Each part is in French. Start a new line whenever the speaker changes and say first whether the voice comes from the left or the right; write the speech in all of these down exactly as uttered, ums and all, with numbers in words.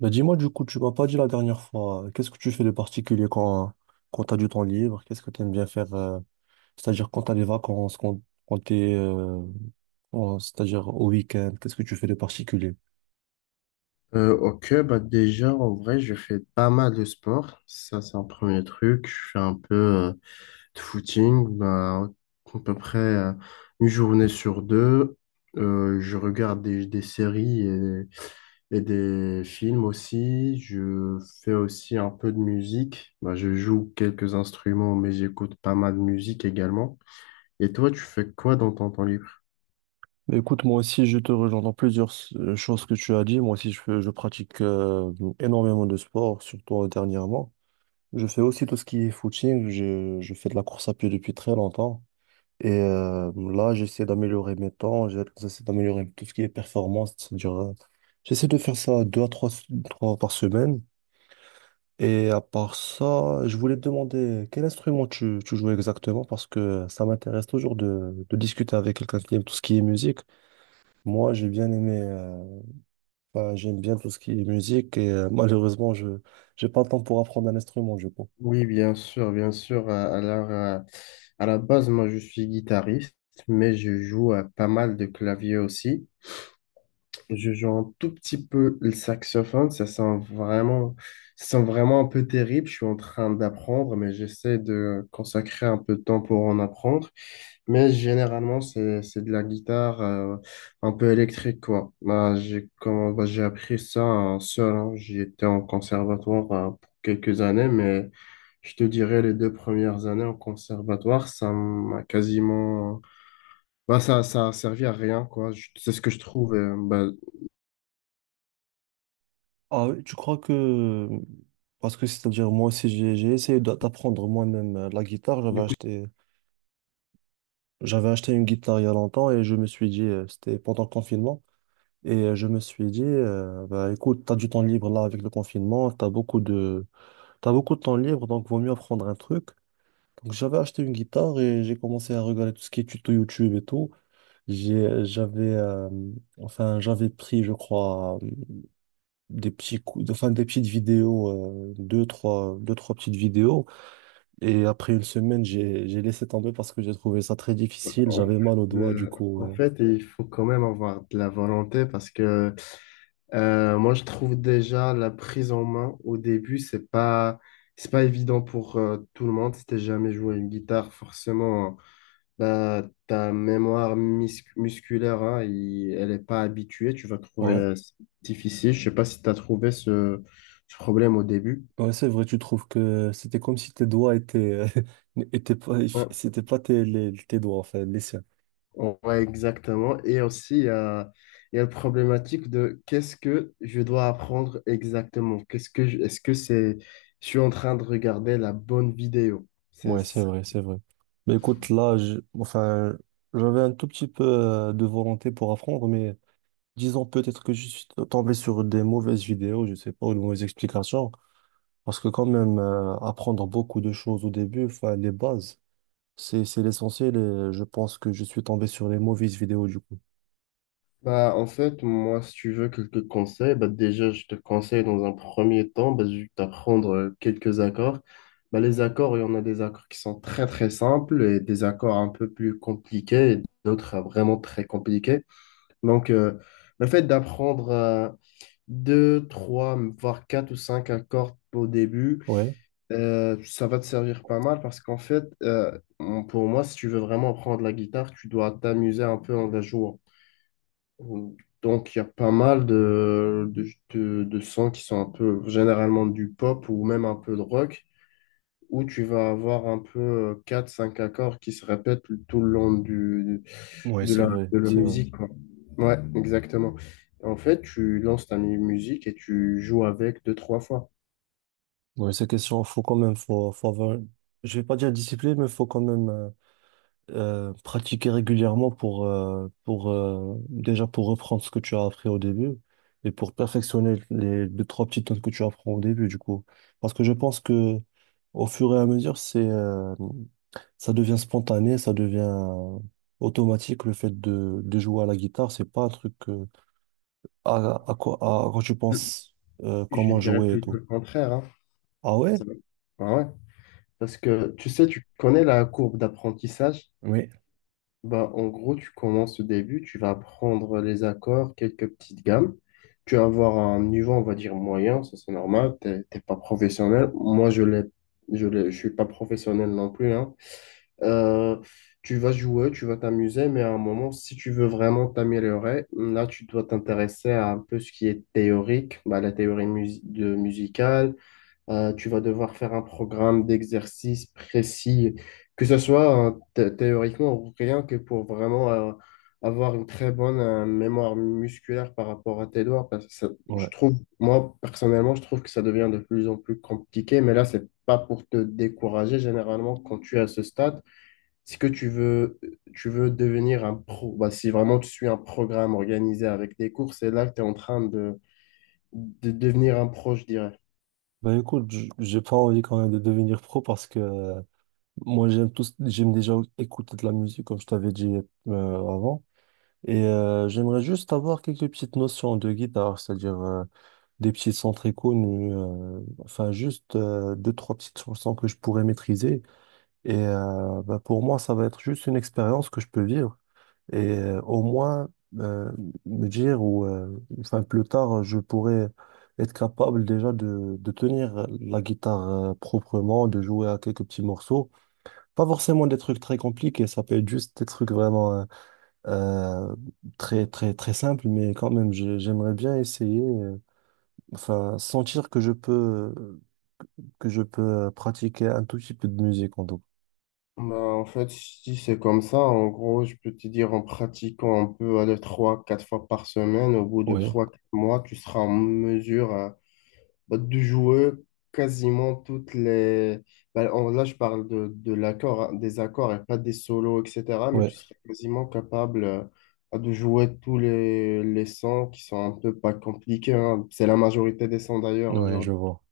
right: Bah dis-moi du coup, tu m'as pas dit la dernière fois, euh, qu'est-ce que tu fais de particulier quand, quand tu as du temps libre? Qu'est-ce que tu aimes bien faire? Euh, c'est-à-dire quand tu as des vacances, quand, quand tu es, c'est-à-dire au week-end, qu'est-ce que tu fais de particulier?
left: Euh, ok, bah déjà, en vrai, je fais pas mal de sport. Ça, c'est un premier truc. Je fais un peu euh, de footing, bah, à peu près euh, une journée sur deux. Euh, je regarde des, des séries et, et des films aussi. Je fais aussi un peu de musique. Bah, je joue quelques instruments, mais j'écoute pas mal de musique également. Et toi, tu fais quoi dans ton temps libre?
right: Bah, écoute, moi aussi, je te rejoins dans plusieurs s- euh, choses que tu as dit. Moi aussi, je, fais- je pratique euh, énormément de sport, surtout euh, dernièrement. Je fais aussi tout ce qui est footing. Je, je fais de la course à pied depuis très longtemps. Et euh, là, j'essaie d'améliorer mes temps, j'ai- j'essaie d'améliorer tout ce qui est performance. C'est-à-dire, euh, j'essaie de faire ça deux à trois, trois par semaine. Et à part ça, je voulais te demander quel instrument tu, tu joues exactement parce que ça m'intéresse toujours de, de discuter avec quelqu'un qui aime tout ce qui est musique. Moi, j'ai bien aimé, euh, enfin, j'aime bien tout ce qui est musique et euh, malheureusement, je j'ai pas le temps pour apprendre un instrument, je pense.
left: Oui, bien sûr, bien sûr. euh, Alors, euh, à à la base, moi, je suis guitariste, mais je joue euh, pas mal de clavier aussi. Je joue un tout petit peu le saxophone, ça sent vraiment, ça sent vraiment un peu terrible. Je suis en train d'apprendre, mais j'essaie de consacrer un peu de temps pour en apprendre. Mais généralement, c'est, c'est de la guitare euh, un peu électrique, quoi. Bah, j'ai comment, bah, j'ai appris ça euh, seul, hein. J'étais en conservatoire euh, pour quelques années, mais je te dirais les deux premières années en conservatoire, ça m'a quasiment... Bah, ça, ça a servi à rien, quoi. Je- C'est ce que je trouve. Euh, bah,
right: Ah, tu crois que... Parce que c'est-à-dire moi aussi j'ai j'ai essayé d'a- d'apprendre moi-même euh, la guitare. J'avais
left: du coup,
right: acheté, j'avais acheté une guitare il y a longtemps et je me suis dit, euh, c'était pendant le confinement, et euh, je me suis dit, euh, bah, écoute, t'as du temps libre là avec le confinement, t'as beaucoup de, t'as beaucoup de temps libre, donc vaut mieux apprendre un truc. Donc j'avais acheté une guitare et j'ai commencé à regarder tout ce qui est tuto YouTube et tout. J'ai, j'avais, euh, enfin, j'avais pris, je crois, des petits coups, enfin des petites vidéos, euh, deux, trois, deux, trois petites vidéos. Et après une semaine, j'ai, j'ai laissé tomber parce que j'ai trouvé ça très
left: En
right: difficile. J'avais mal aux doigts,
left: euh,
right: du coup.
left: en
right: euh.
left: fait, il faut quand même avoir de la volonté parce que euh, moi, je trouve déjà la prise en main au début, c'est pas, c'est pas évident pour euh, tout le monde. Si t'as jamais joué une guitare, forcément, bah, ta mémoire mis- musculaire, hein, il- elle est pas habituée. Tu vas trouver
right: Ouais.
left: euh, difficile. Je sais pas si tu as trouvé ce, ce problème au début.
right: Ouais, c'est vrai, tu trouves que c'était comme si tes doigts étaient, euh, étaient pas,
left: Ouais.
right: c'était pas tes, les- tes doigts, enfin, les siens.
left: Ouais, exactement. Et aussi, il y a, il y a la problématique de qu'est-ce que je dois apprendre exactement? Qu'est-ce que je- est-ce que c'est, je suis en train de regarder la bonne vidéo? C'est
right: Ouais, c'est
left: ça.
right: vrai, c'est vrai. Mais écoute, là, je- enfin, j'avais un tout petit peu euh, de volonté pour apprendre, mais disons peut-être que je suis tombé sur des mauvaises vidéos, je sais pas, ou de mauvaises explications. Parce que quand même, euh, apprendre beaucoup de choses au début, enfin, les bases, c'est, c'est l'essentiel et je pense que je suis tombé sur les mauvaises vidéos du coup.
left: Bah, en fait, moi, si tu veux quelques conseils, bah, déjà, je te conseille dans un premier temps bah, juste d'apprendre euh, quelques accords. Bah, les accords, il y en a des accords qui sont très, très simples et des accords un peu plus compliqués et d'autres euh, vraiment très compliqués. Donc, euh, le fait d'apprendre euh, deux, trois, voire quatre ou cinq accords au début,
right: Ouais,
left: euh, ça va te servir pas mal parce qu'en fait, euh, on- pour moi, si tu veux vraiment apprendre la guitare, tu dois t'amuser un peu en la jouant. Donc, il y a pas mal de, de, de, de sons qui sont un peu généralement du pop ou même un peu de rock où tu vas avoir un peu euh, quatre cinq accords qui se répètent tout le long du,
right: ouais,
left: de
right: c'est
left: la,
right: vrai,
left: de la
right: c'est vrai.
left: musique, quoi. Ouais, exactement. En fait, tu lances ta mu- musique et tu joues avec deux, trois fois.
right: Ouais, ces questions, faut quand même, faut, faut avoir, je vais pas dire discipline, mais faut quand même euh, euh, pratiquer régulièrement pour, euh, pour euh, déjà pour reprendre ce que tu as appris au début et pour perfectionner les deux, trois petites notes que tu apprends au début, du coup. Parce que je pense que au fur et à mesure, c'est, euh, ça devient spontané, ça devient euh, automatique le fait de, de jouer à la guitare. C'est pas un truc euh, à, à quoi, à quoi tu penses euh,
left: Je
right: comment
left: dirais
right: jouer et
left: plutôt
right: tout.
left: le contraire, hein.
right: Ah ouais?
left: Ça va- Ah ouais. Parce que tu sais, tu connais la courbe d'apprentissage.
right: Oui.
left: Bah, en gros, tu commences au début, tu vas prendre les accords, quelques petites gammes. Tu vas avoir un niveau, on va dire, moyen, ça c'est normal, t'es t'es pas professionnel. Moi, je l'ai, je l'ai- je suis pas professionnel non plus, hein. Euh, Tu vas jouer, tu vas t'amuser, mais à un moment, si tu veux vraiment t'améliorer, là, tu dois t'intéresser à un peu ce qui est théorique, bah, la théorie mus- de musicale, euh, tu vas devoir faire un programme d'exercice précis, que ce soit euh, thé- théoriquement ou rien que pour vraiment euh, avoir une très bonne euh, mémoire musculaire par rapport à tes doigts. Parce que ça-
right: Ouais.
left: je trouve, moi, personnellement, je trouve que ça devient de plus en plus compliqué, mais là, c'est pas pour te décourager. Généralement, quand tu es à ce stade, si que tu veux, tu veux devenir un pro, bah, si vraiment tu suis un programme organisé avec des cours, c'est là que tu es en train de, de devenir un pro, je dirais.
right: Bah écoute, j- j'ai pas envie quand même de devenir pro parce que euh, moi, j'aime tous, j'aime déjà écouter de la musique, comme je t'avais dit euh, avant. Et euh, j'aimerais juste avoir quelques petites notions de guitare, c'est-à-dire euh, des petits sons très connus, euh, enfin juste euh, deux, trois petites chansons que je pourrais maîtriser. Et euh, bah, pour moi, ça va être juste une expérience que je peux vivre. Et euh, au moins euh, me dire, ou euh, enfin plus tard, je pourrais être capable déjà de, de tenir la guitare euh, proprement, de jouer à quelques petits morceaux. Pas forcément des trucs très compliqués, ça peut être juste des trucs vraiment euh, euh, très très très simples, mais quand même j'ai- j'aimerais bien essayer, euh, enfin sentir que je peux euh, que je peux euh, pratiquer un tout petit peu de musique en tout.
left: Bah, en fait, si c'est comme ça, en gros, je peux te dire en pratiquant un peu, aller trois, quatre fois par semaine, au bout de
right: Oui,
left: trois, quatre mois, tu seras en mesure euh, bah, de jouer quasiment toutes les. Bah, en- là, je parle de, de l'accord, hein, des accords et pas des solos, et cetera. Mais
right: oui,
left: tu serais quasiment capable euh, de jouer tous les, les sons qui sont un peu pas compliqués, hein. C'est la majorité des sons d'ailleurs
right: oui, je
left: aujourd'hui.
right: vois.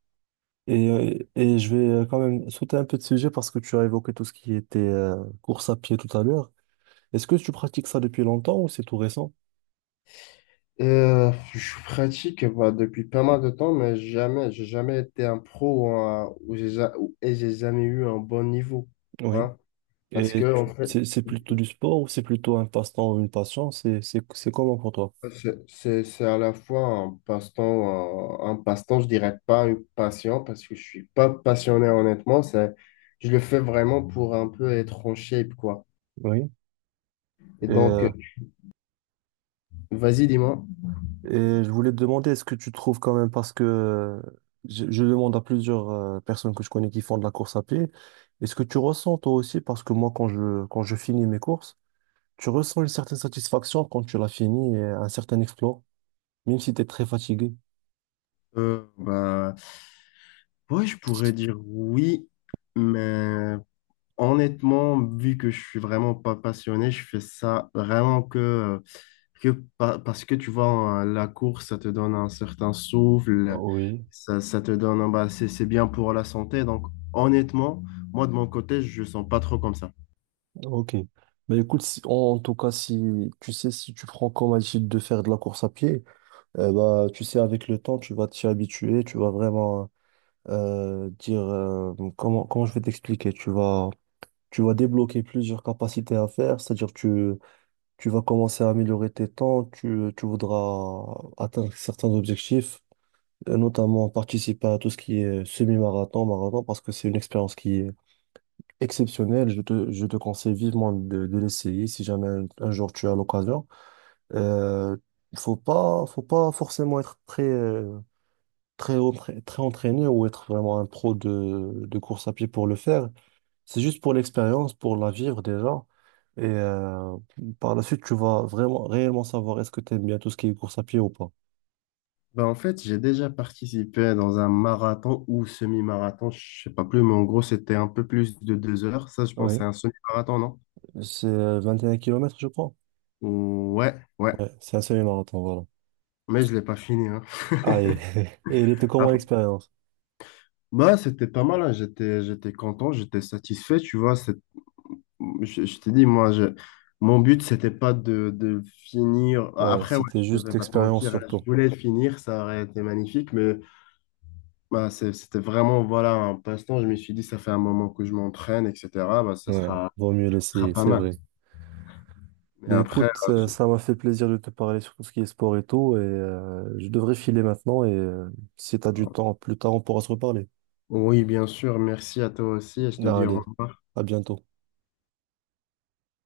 right: Et, euh, et je vais euh, quand même sauter un peu de sujet parce que tu as évoqué tout ce qui était euh, course à pied tout à l'heure. Est-ce que tu pratiques ça depuis longtemps ou c'est tout récent?
left: Euh, je pratique bah, depuis pas mal de temps, mais jamais, j'ai jamais été un pro ou un- ou j'ai ja- ou- et j'ai jamais eu un bon niveau.
right: Oui.
left: Hein, parce
right: Et
left: que, en
right: tu-
left: fait,
right: c'est c'est plutôt du sport ou c'est plutôt un passe-temps ou une passion? C'est c'est c'est comment pour toi?
left: c'est c'est- c'est à la fois un passe-temps, un, un passe-temps, je dirais pas une passion, parce que je suis pas passionné, honnêtement. C'est, je le fais vraiment pour un peu être en shape, quoi.
right: Oui.
left: Et
right: Et,
left: donc,
right: euh,
left: euh, vas-y, dis-moi.
right: et je voulais te demander, est-ce que tu trouves quand même, parce que euh, je, je demande à plusieurs euh, personnes que je connais qui font de la course à pied, est-ce que tu ressens toi aussi, parce que moi, quand je, quand je finis mes courses, tu ressens une certaine satisfaction quand tu l'as fini et un certain exploit, même si tu es très fatigué.
left: Euh, bah, ouais, je pourrais dire oui, mais. Honnêtement, vu que je suis vraiment pas passionné, je fais ça vraiment que, euh, que pa- parce que tu vois, hein, la course, ça te donne un certain souffle,
right: Oui,
left: ça, ça te donne, un- bah, c'est, c'est bien pour la santé. Donc, honnêtement, moi, de mon côté, je sens pas trop comme ça.
right: ok. Mais écoute, si- en, en tout cas, si tu sais, si tu prends comme habitude de faire de la course à pied, eh bah, tu sais, avec le temps, tu vas t'y habituer, tu vas vraiment euh, dire euh, comment, comment je vais t'expliquer. Tu vas, tu vas, débloquer plusieurs capacités à faire, c'est-à-dire tu, tu vas commencer à améliorer tes temps, tu, tu voudras atteindre certains objectifs, euh, notamment participer à tout ce qui est semi-marathon, marathon, parce que c'est une expérience qui est exceptionnelle. Je te, je te conseille vivement de, de l'essayer si jamais un, un jour tu as l'occasion. Euh, faut pas, faut pas forcément être très euh, très, entra- très entraîné ou être vraiment un pro de, de course à pied pour le faire. C'est juste pour l'expérience, pour la vivre déjà. Et euh, par la suite, tu vas vraiment réellement savoir est-ce que tu aimes bien tout ce qui est course à pied ou pas.
left: Ben, en fait, j'ai déjà participé dans un marathon ou semi-marathon, je sais pas plus, mais en gros, c'était un peu plus de deux heures. Ça, je pense, c'est
right: Oui,
left: un semi-marathon, non?
right: c'est euh, vingt et un kilomètres, je crois.
left: Ouais, ouais.
right: Ouais, c'est un semi-marathon, voilà.
left: Mais je l'ai pas fini, hein.
right: Ah, et, et il était comment l'expérience?
left: Bah, c'était pas mal, hein. J'étais, j'étais content, j'étais satisfait, tu vois. C'est- Je, je t'ai dit, moi, je- mon but, c'était pas de, de finir.
right: Ouais,
left: Après, ouais,
right: c'était
left: je ne vais
right: juste
left: pas te
right: l'expérience
left: mentir, hein, je
right: surtout.
left: voulais finir, ça aurait été magnifique, mais bah, c'est- c'était vraiment, voilà, un passe-temps. Je me suis dit, ça fait un moment que je m'entraîne, et cetera. Bah, ça
right: Ouais,
left: sera,
right: vaut mieux
left: Ça sera
right: l'essayer,
left: pas
right: c'est
left: mal.
right: vrai.
left: Mais
right: Ben
left: après,
right: écoute,
left: euh,
right: euh,
left: je-
right: ça m'a fait plaisir de te parler sur tout ce qui est sport et tout, et euh, je devrais filer maintenant, et euh, si t'as du temps plus tard, on pourra se reparler.
left: oui, bien sûr, merci à toi aussi et je te dis au
right: Allez,
left: revoir.
right: à bientôt.